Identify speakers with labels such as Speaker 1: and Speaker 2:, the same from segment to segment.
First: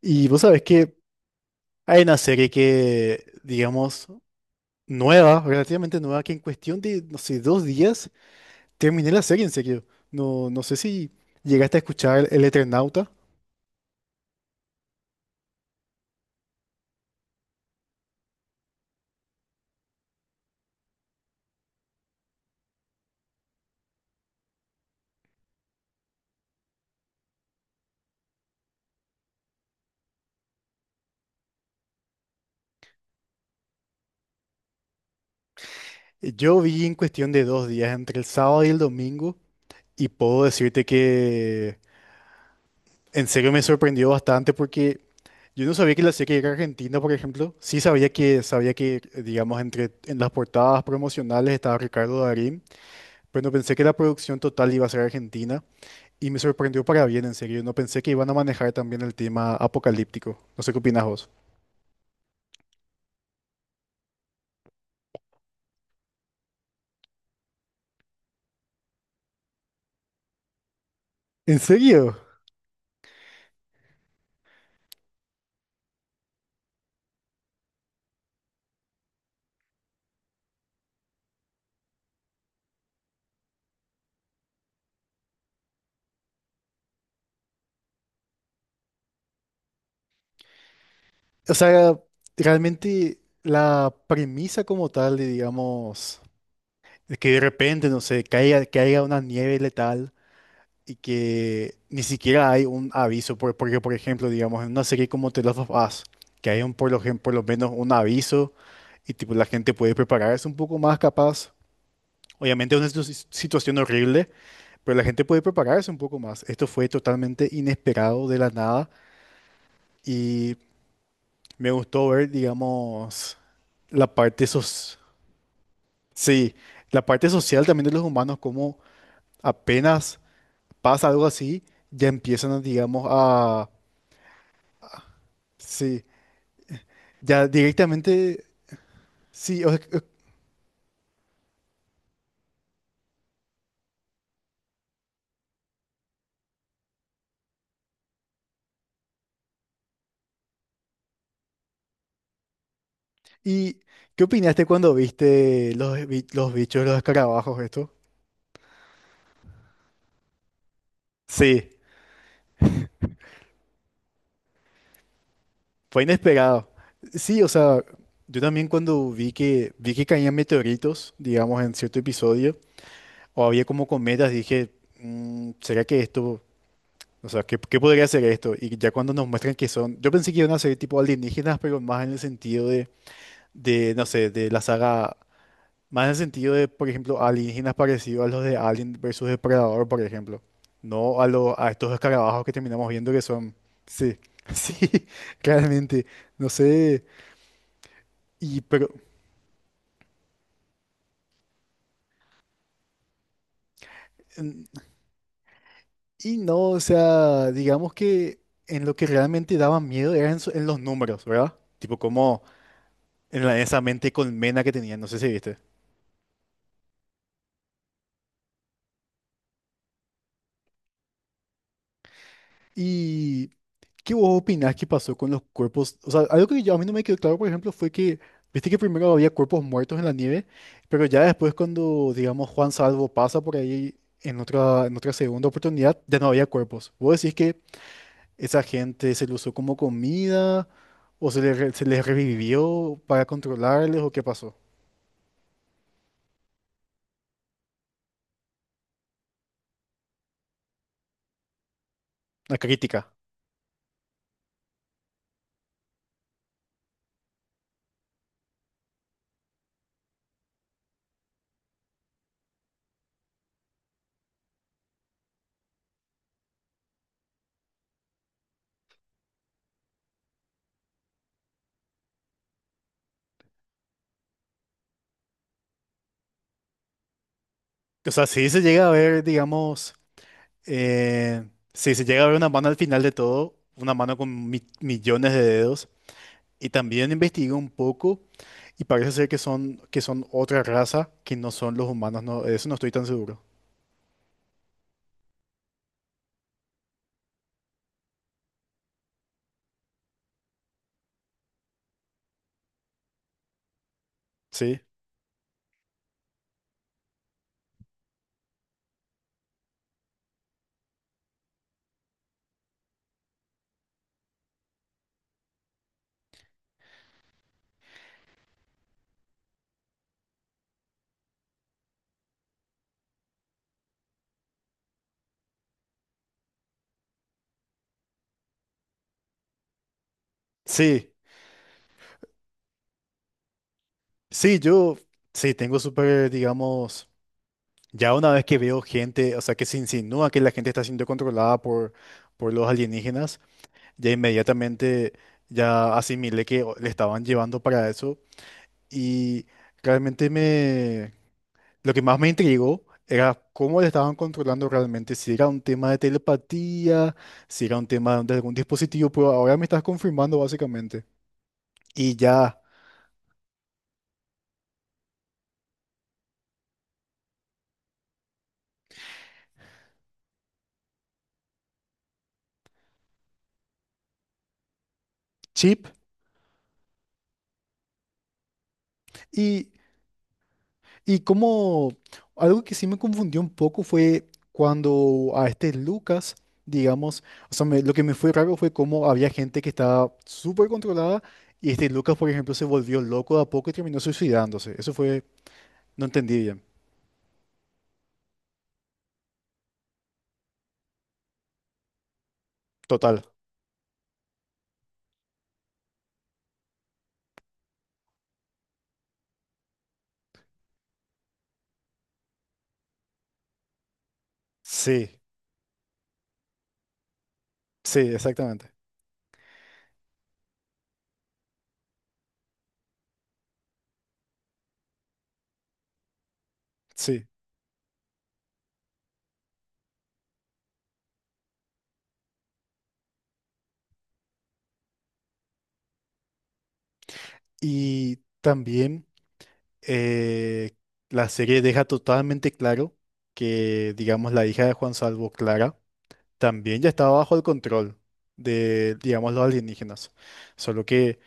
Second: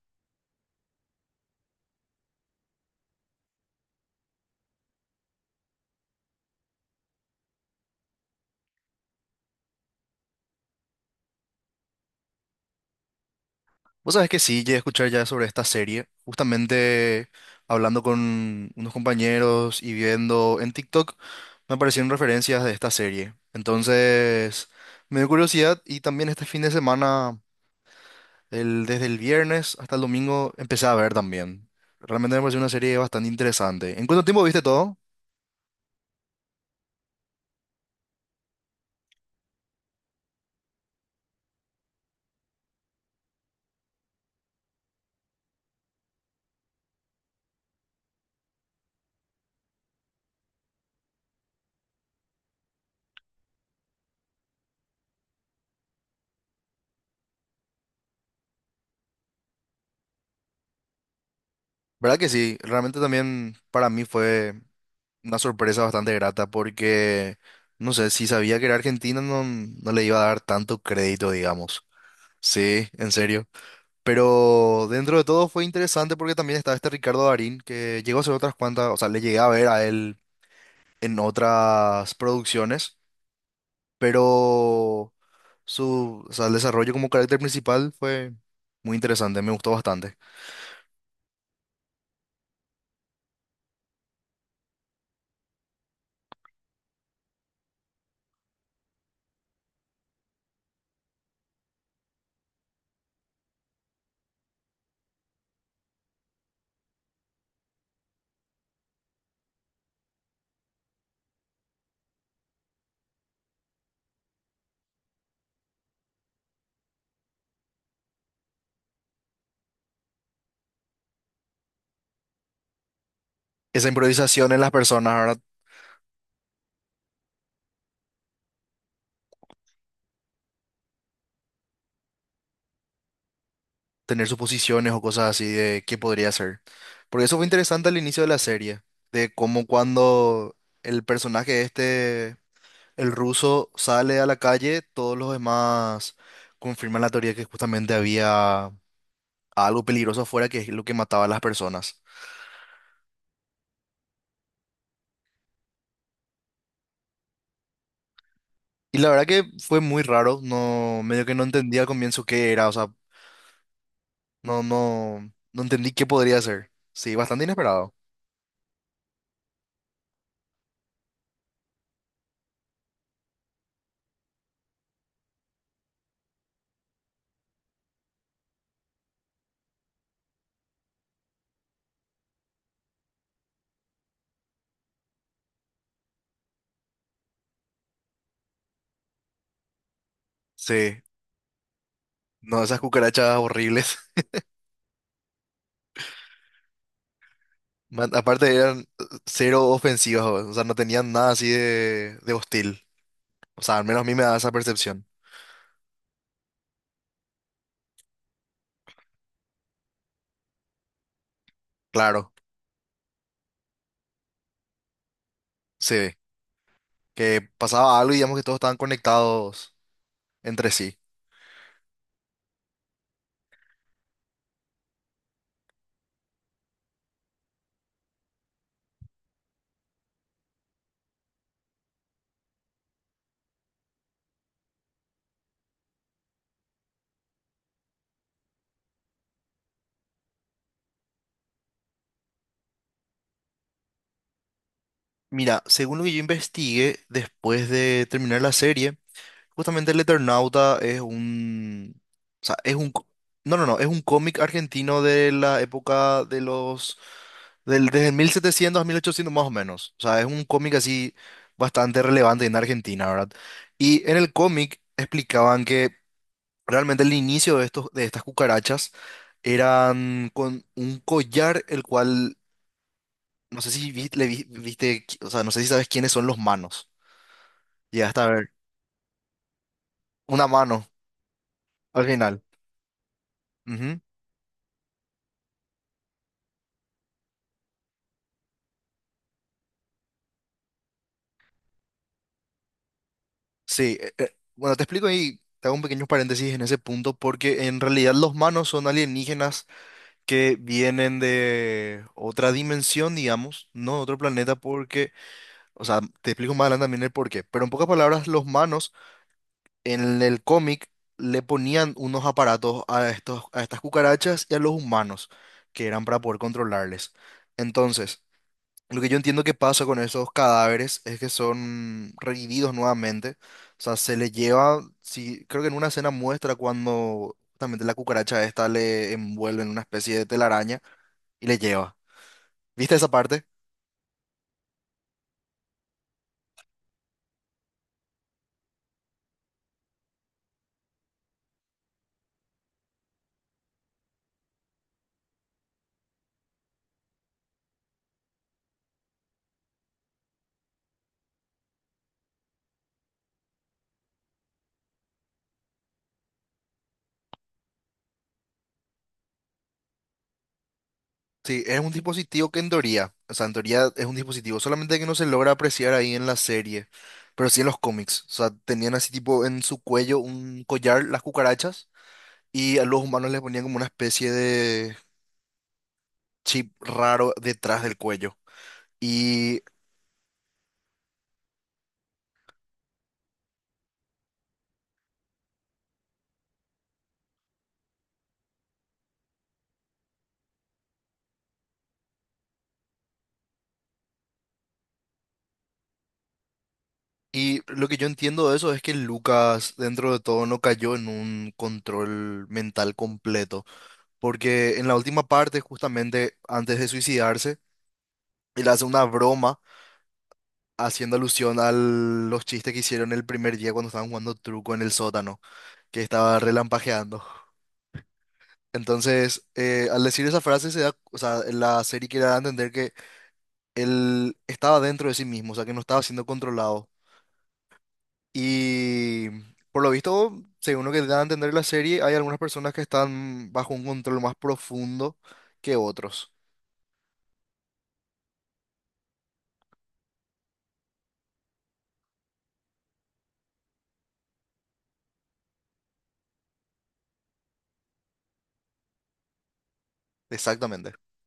Speaker 1: Y vos sabés que hay una serie que, digamos, nueva, relativamente nueva, que en cuestión de, no sé, dos días terminé la serie en serio. No sé si llegaste a escuchar El Eternauta.
Speaker 2: Vos sabés que sí, llegué a escuchar ya sobre esta serie, justamente hablando con unos compañeros y viendo en TikTok, me aparecieron referencias de esta serie. Entonces, me dio curiosidad y también este fin de semana, desde el viernes hasta el domingo, empecé a ver también. Realmente me pareció una serie bastante interesante. ¿En cuánto tiempo viste todo?
Speaker 1: Yo vi en cuestión de dos días, entre el sábado y el domingo, y puedo decirte que en serio me sorprendió bastante porque yo no sabía que la serie era argentina, por ejemplo. Sí sabía que, digamos, en las portadas promocionales estaba Ricardo Darín, pero no pensé que la producción total iba a ser argentina. Y me sorprendió para bien, en serio. No pensé que iban a manejar también el tema apocalíptico. No sé qué opinas vos.
Speaker 2: ¿Verdad que sí? Realmente también para mí fue una sorpresa bastante grata porque, no sé, si sabía que era Argentina no, no le iba a dar tanto crédito,
Speaker 1: ¿En
Speaker 2: digamos.
Speaker 1: serio?
Speaker 2: Sí, en serio. Pero dentro de todo fue interesante porque también estaba este Ricardo Darín, que llegó a hacer otras cuantas, o sea, le llegué a ver a él en otras producciones, pero su, o sea, el desarrollo como carácter principal fue muy interesante, me gustó bastante.
Speaker 1: O sea, realmente la premisa como tal, de, digamos, de que de repente, no sé, caiga una nieve letal y que ni siquiera hay un aviso. Porque, por ejemplo, digamos, en una serie como The Last of Us, que hay un, por lo menos un aviso y tipo la gente puede prepararse un poco más capaz. Obviamente es una situación horrible. Pero la gente puede prepararse un poco más. Esto fue totalmente inesperado de la nada y me gustó ver, digamos,
Speaker 2: Esa
Speaker 1: la parte
Speaker 2: improvisación en las
Speaker 1: sos-
Speaker 2: personas, ahora
Speaker 1: sí, la parte social también de los humanos, como apenas pasa algo así, ya empiezan, a, digamos, a,
Speaker 2: tener suposiciones o cosas así de qué
Speaker 1: sí,
Speaker 2: podría ser. Porque eso fue
Speaker 1: ya
Speaker 2: interesante al inicio de la
Speaker 1: directamente,
Speaker 2: serie, de
Speaker 1: sí.
Speaker 2: cómo cuando el personaje este... El ruso sale a la calle, todos los demás confirman la teoría que justamente había algo peligroso afuera que es lo que mataba a las personas.
Speaker 1: ¿Y qué opinaste cuando viste los bichos, los escarabajos, esto?
Speaker 2: Y la verdad que fue muy raro, no, medio que no
Speaker 1: Sí.
Speaker 2: entendía al comienzo qué era, o sea, no, no, no entendí
Speaker 1: Fue
Speaker 2: qué podría ser.
Speaker 1: inesperado.
Speaker 2: Sí,
Speaker 1: Sí,
Speaker 2: bastante
Speaker 1: o sea,
Speaker 2: inesperado.
Speaker 1: yo también cuando vi que caían meteoritos, digamos, en cierto episodio, o había como cometas, dije, "Mm, ¿será que esto, o sea, ¿qué, qué podría ser esto?" Y ya cuando nos muestran que son, yo pensé que iban a ser tipo alienígenas, pero más en el sentido de, no sé, de la saga, más en el sentido de, por ejemplo, alienígenas parecidos a los de Alien versus Depredador, por ejemplo.
Speaker 2: Sí,
Speaker 1: No a los, a estos escarabajos que
Speaker 2: no, esas
Speaker 1: terminamos viendo que
Speaker 2: cucarachas
Speaker 1: son,
Speaker 2: horribles.
Speaker 1: sí, sí, claramente, no sé.
Speaker 2: Aparte
Speaker 1: Y,
Speaker 2: eran
Speaker 1: pero,
Speaker 2: cero ofensivas, o sea, no tenían nada así de hostil. O sea, al menos a mí me da esa
Speaker 1: en-
Speaker 2: percepción.
Speaker 1: y no, o sea, digamos que en lo que realmente daba miedo era en los números, ¿verdad? Tipo
Speaker 2: Claro,
Speaker 1: como esa mente colmena que tenía, no sé si viste.
Speaker 2: sí. Que pasaba algo y digamos que todos estaban conectados entre sí.
Speaker 1: ¿Y qué vos opinás que pasó con los cuerpos? O sea, algo que yo, a mí no me quedó claro, por ejemplo, fue que, viste que primero había cuerpos muertos en la nieve, pero ya después cuando, digamos, Juan Salvo pasa por ahí en otra segunda oportunidad, ya no había cuerpos. ¿Vos decís que esa gente se lo usó como comida? ¿O se les revivió para controlarles o qué pasó?
Speaker 2: Mira, según lo que yo investigué después de terminar la serie, justamente el Eternauta es un... O
Speaker 1: La
Speaker 2: sea, es un...
Speaker 1: crítica.
Speaker 2: No, no, no, es un cómic argentino de la época de los... Del, desde el 1700 a 1800 más o menos. O sea, es un cómic así bastante relevante en Argentina, ¿verdad? Y en el cómic explicaban que realmente el inicio de estos, de estas cucarachas eran con un collar, el cual, no sé si viste, o sea, no sé si sabes quiénes son los manos.
Speaker 1: O
Speaker 2: Llegaste a
Speaker 1: sea, si
Speaker 2: ver
Speaker 1: se llega a ver, digamos,
Speaker 2: una mano
Speaker 1: eh, si
Speaker 2: al
Speaker 1: se llega a ver
Speaker 2: final.
Speaker 1: una mano al final de todo, una
Speaker 2: Ujú.
Speaker 1: mano con millones de dedos, y también investigué un poco y parece ser que son otra raza que no son los humanos, no, de eso no estoy tan seguro.
Speaker 2: Sí, bueno, te explico ahí, te hago un pequeño paréntesis en ese punto, porque en realidad los manos son alienígenas que vienen de otra dimensión, digamos, no de otro planeta,
Speaker 1: Sí,
Speaker 2: porque, o sea, te explico más adelante también el porqué, pero en pocas palabras, los manos en el cómic le ponían unos aparatos a estos, a estas cucarachas y a los humanos, que eran para poder controlarles. Entonces, lo que yo entiendo que pasa con esos cadáveres es que son revividos nuevamente. O sea, se les lleva, sí, creo que en una escena muestra cuando justamente la cucaracha esta le envuelve en una especie de telaraña
Speaker 1: sí,
Speaker 2: y le lleva. ¿Viste esa parte?
Speaker 1: sí, yo, sí, tengo súper, digamos, ya una vez que veo gente, o sea, que se insinúa que la gente está siendo controlada por los alienígenas. Ya inmediatamente ya asimilé que le estaban llevando para eso y realmente me lo que más me intrigó era cómo le estaban controlando realmente, si era un tema de telepatía, si era un tema de algún dispositivo, pero ahora me estás confirmando básicamente.
Speaker 2: Sí, es un
Speaker 1: Y
Speaker 2: dispositivo que
Speaker 1: ya
Speaker 2: en teoría, o sea, en teoría es un dispositivo, solamente que no se logra apreciar ahí en la serie, pero sí en los cómics. O sea, tenían así tipo en su cuello un collar, las cucarachas, y a los humanos les ponían como una especie de
Speaker 1: chip
Speaker 2: chip raro detrás del cuello. Y,
Speaker 1: y. Y como algo que sí me confundió un poco fue cuando a este Lucas, digamos, o sea, lo que me fue raro fue cómo había gente que estaba súper controlada y este Lucas, por ejemplo, se volvió loco de a poco y terminó suicidándose. Eso fue, no entendí bien.
Speaker 2: y lo que yo entiendo de eso es que Lucas, dentro de todo, no cayó en un control mental
Speaker 1: Total.
Speaker 2: completo, porque en la última parte, justamente antes de suicidarse, él hace una broma haciendo alusión a los chistes que hicieron el primer día cuando estaban jugando truco en el
Speaker 1: Sí,
Speaker 2: sótano, que estaba relampagueando.
Speaker 1: sí, exactamente.
Speaker 2: Entonces, al decir esa frase, se da, o sea, la serie quiere dar a entender que él estaba dentro de sí mismo, o sea, que no estaba siendo controlado.
Speaker 1: Sí.
Speaker 2: Y por lo visto, según lo que da a entender la serie, hay algunas personas que están bajo un control más profundo que otros.
Speaker 1: Y también eh, la serie deja totalmente claro que, digamos, la hija de Juan Salvo, Clara, también ya estaba bajo el control de, digamos, los alienígenas. Solo
Speaker 2: Exactamente.
Speaker 1: que,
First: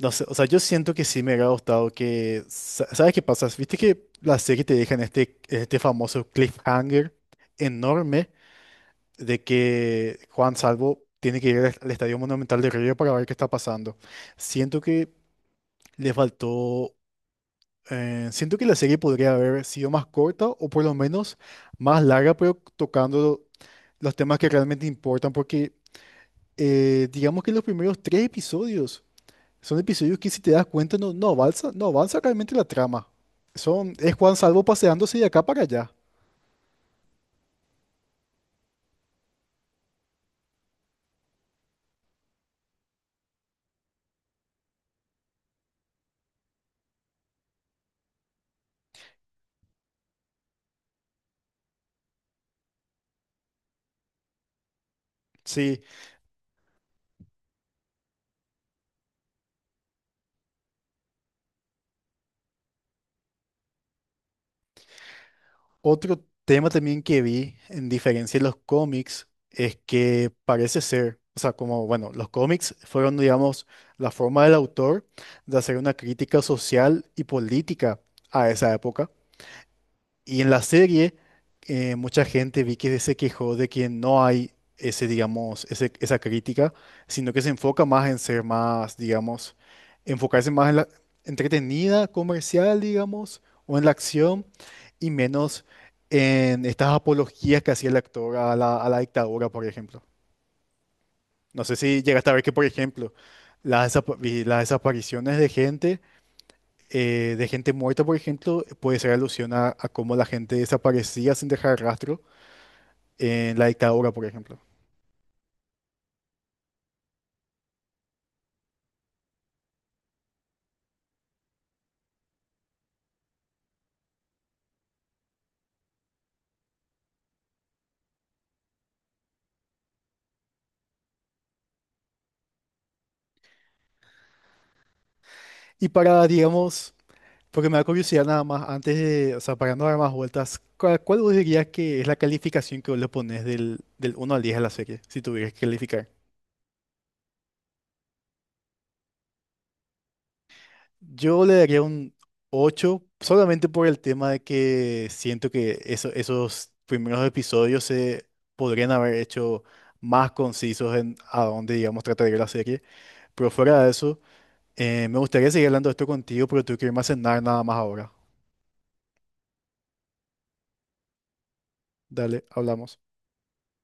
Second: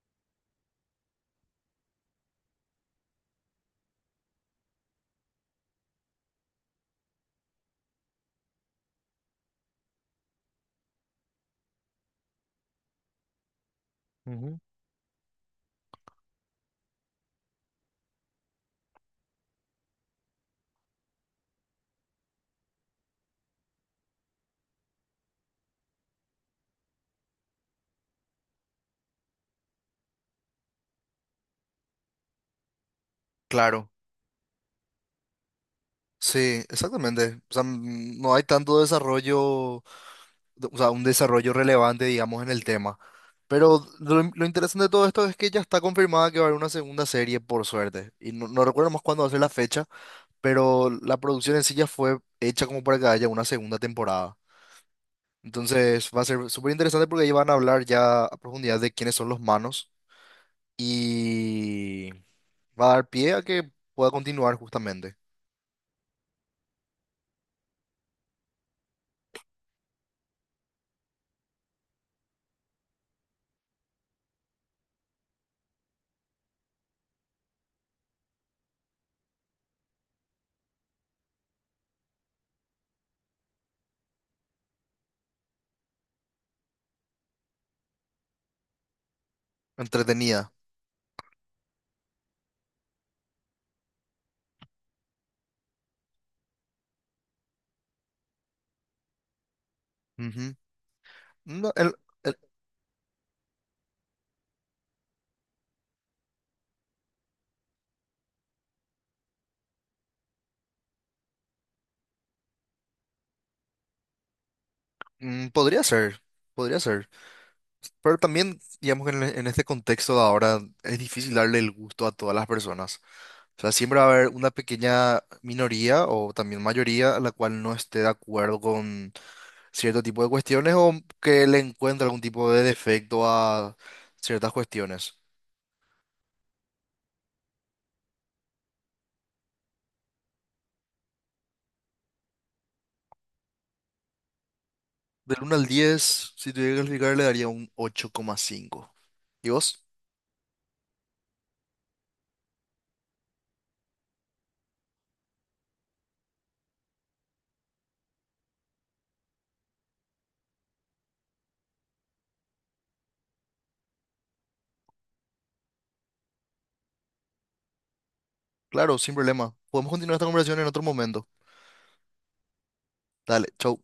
Speaker 1: no sé, o sea, yo siento que sí me hubiera gustado que, ¿sabes qué pasa? Viste que la serie te deja en este, este famoso cliffhanger enorme de que Juan Salvo tiene que ir al al Estadio Monumental de Río para ver qué está pasando.
Speaker 2: Ujú.
Speaker 1: Siento que le faltó... siento que la serie podría haber sido más corta o por lo menos más larga, pero tocando los temas que realmente importan, porque digamos que los primeros tres episodios son episodios que si te das cuenta no avanza, no avanza realmente la trama.
Speaker 2: Claro,
Speaker 1: Son, es Juan Salvo paseándose de acá para allá.
Speaker 2: sí, exactamente. O sea, no hay tanto desarrollo, o sea, un desarrollo relevante, digamos, en el tema. Pero lo interesante de todo esto es que ya está confirmada que va a haber una segunda serie, por suerte. Y no, no recuerdo más cuándo va a ser la fecha, pero la producción en sí ya fue hecha como para que haya una segunda temporada.
Speaker 1: Sí,
Speaker 2: Entonces va a ser súper interesante porque ahí van a hablar ya a profundidad de quiénes son los manos y va a dar pie a que pueda continuar justamente.
Speaker 1: otro tema también que vi, en diferencia de los cómics, es que parece ser, o sea, como, bueno, los cómics fueron, digamos, la forma del autor de hacer una crítica social y política a esa época. Y en la serie, mucha gente vi que se quejó de que no hay ese, digamos, esa crítica, sino que se enfoca más en ser más, digamos, enfocarse
Speaker 2: Entretenida.
Speaker 1: más en la entretenida, comercial, digamos, o en la acción, y menos en estas apologías que hacía el actor a la dictadura, por ejemplo.
Speaker 2: Ujú.
Speaker 1: No
Speaker 2: No,
Speaker 1: sé si llegaste a
Speaker 2: el-
Speaker 1: ver que, por ejemplo, vi las desapariciones de gente, de gente muerta, por ejemplo, puede ser alusión a cómo la gente desaparecía sin dejar rastro en la dictadura, por ejemplo.
Speaker 2: podría ser, podría ser. Pero también, digamos en este contexto de ahora es difícil darle el gusto a todas las personas. O sea, siempre va a haber una pequeña minoría o también mayoría a la cual no esté de acuerdo con cierto tipo de cuestiones o que le encuentre algún tipo de defecto a ciertas cuestiones.
Speaker 1: Y para, digamos, porque me da curiosidad nada más, antes de, o sea, para no dar más vueltas, ¿cuál, cuál vos dirías que es la calificación que vos le pones del, del 1 al 10 a la serie, si
Speaker 2: Del
Speaker 1: tuvieras
Speaker 2: uno
Speaker 1: que
Speaker 2: al
Speaker 1: calificar?
Speaker 2: 10 si tuviera que calificar, le daría un 8,5. ¿Y vos?
Speaker 1: Yo le daría un 8 solamente por el tema de que siento que esos primeros episodios se podrían haber hecho más concisos en a dónde, digamos, trataría la serie. Pero fuera de eso, me gustaría seguir hablando de esto contigo, pero tengo que irme a cenar nada más ahora.
Speaker 2: Claro, sin problema. Podemos continuar esta conversación en otro momento.
Speaker 1: Dale, hablamos.
Speaker 2: Dale, chau.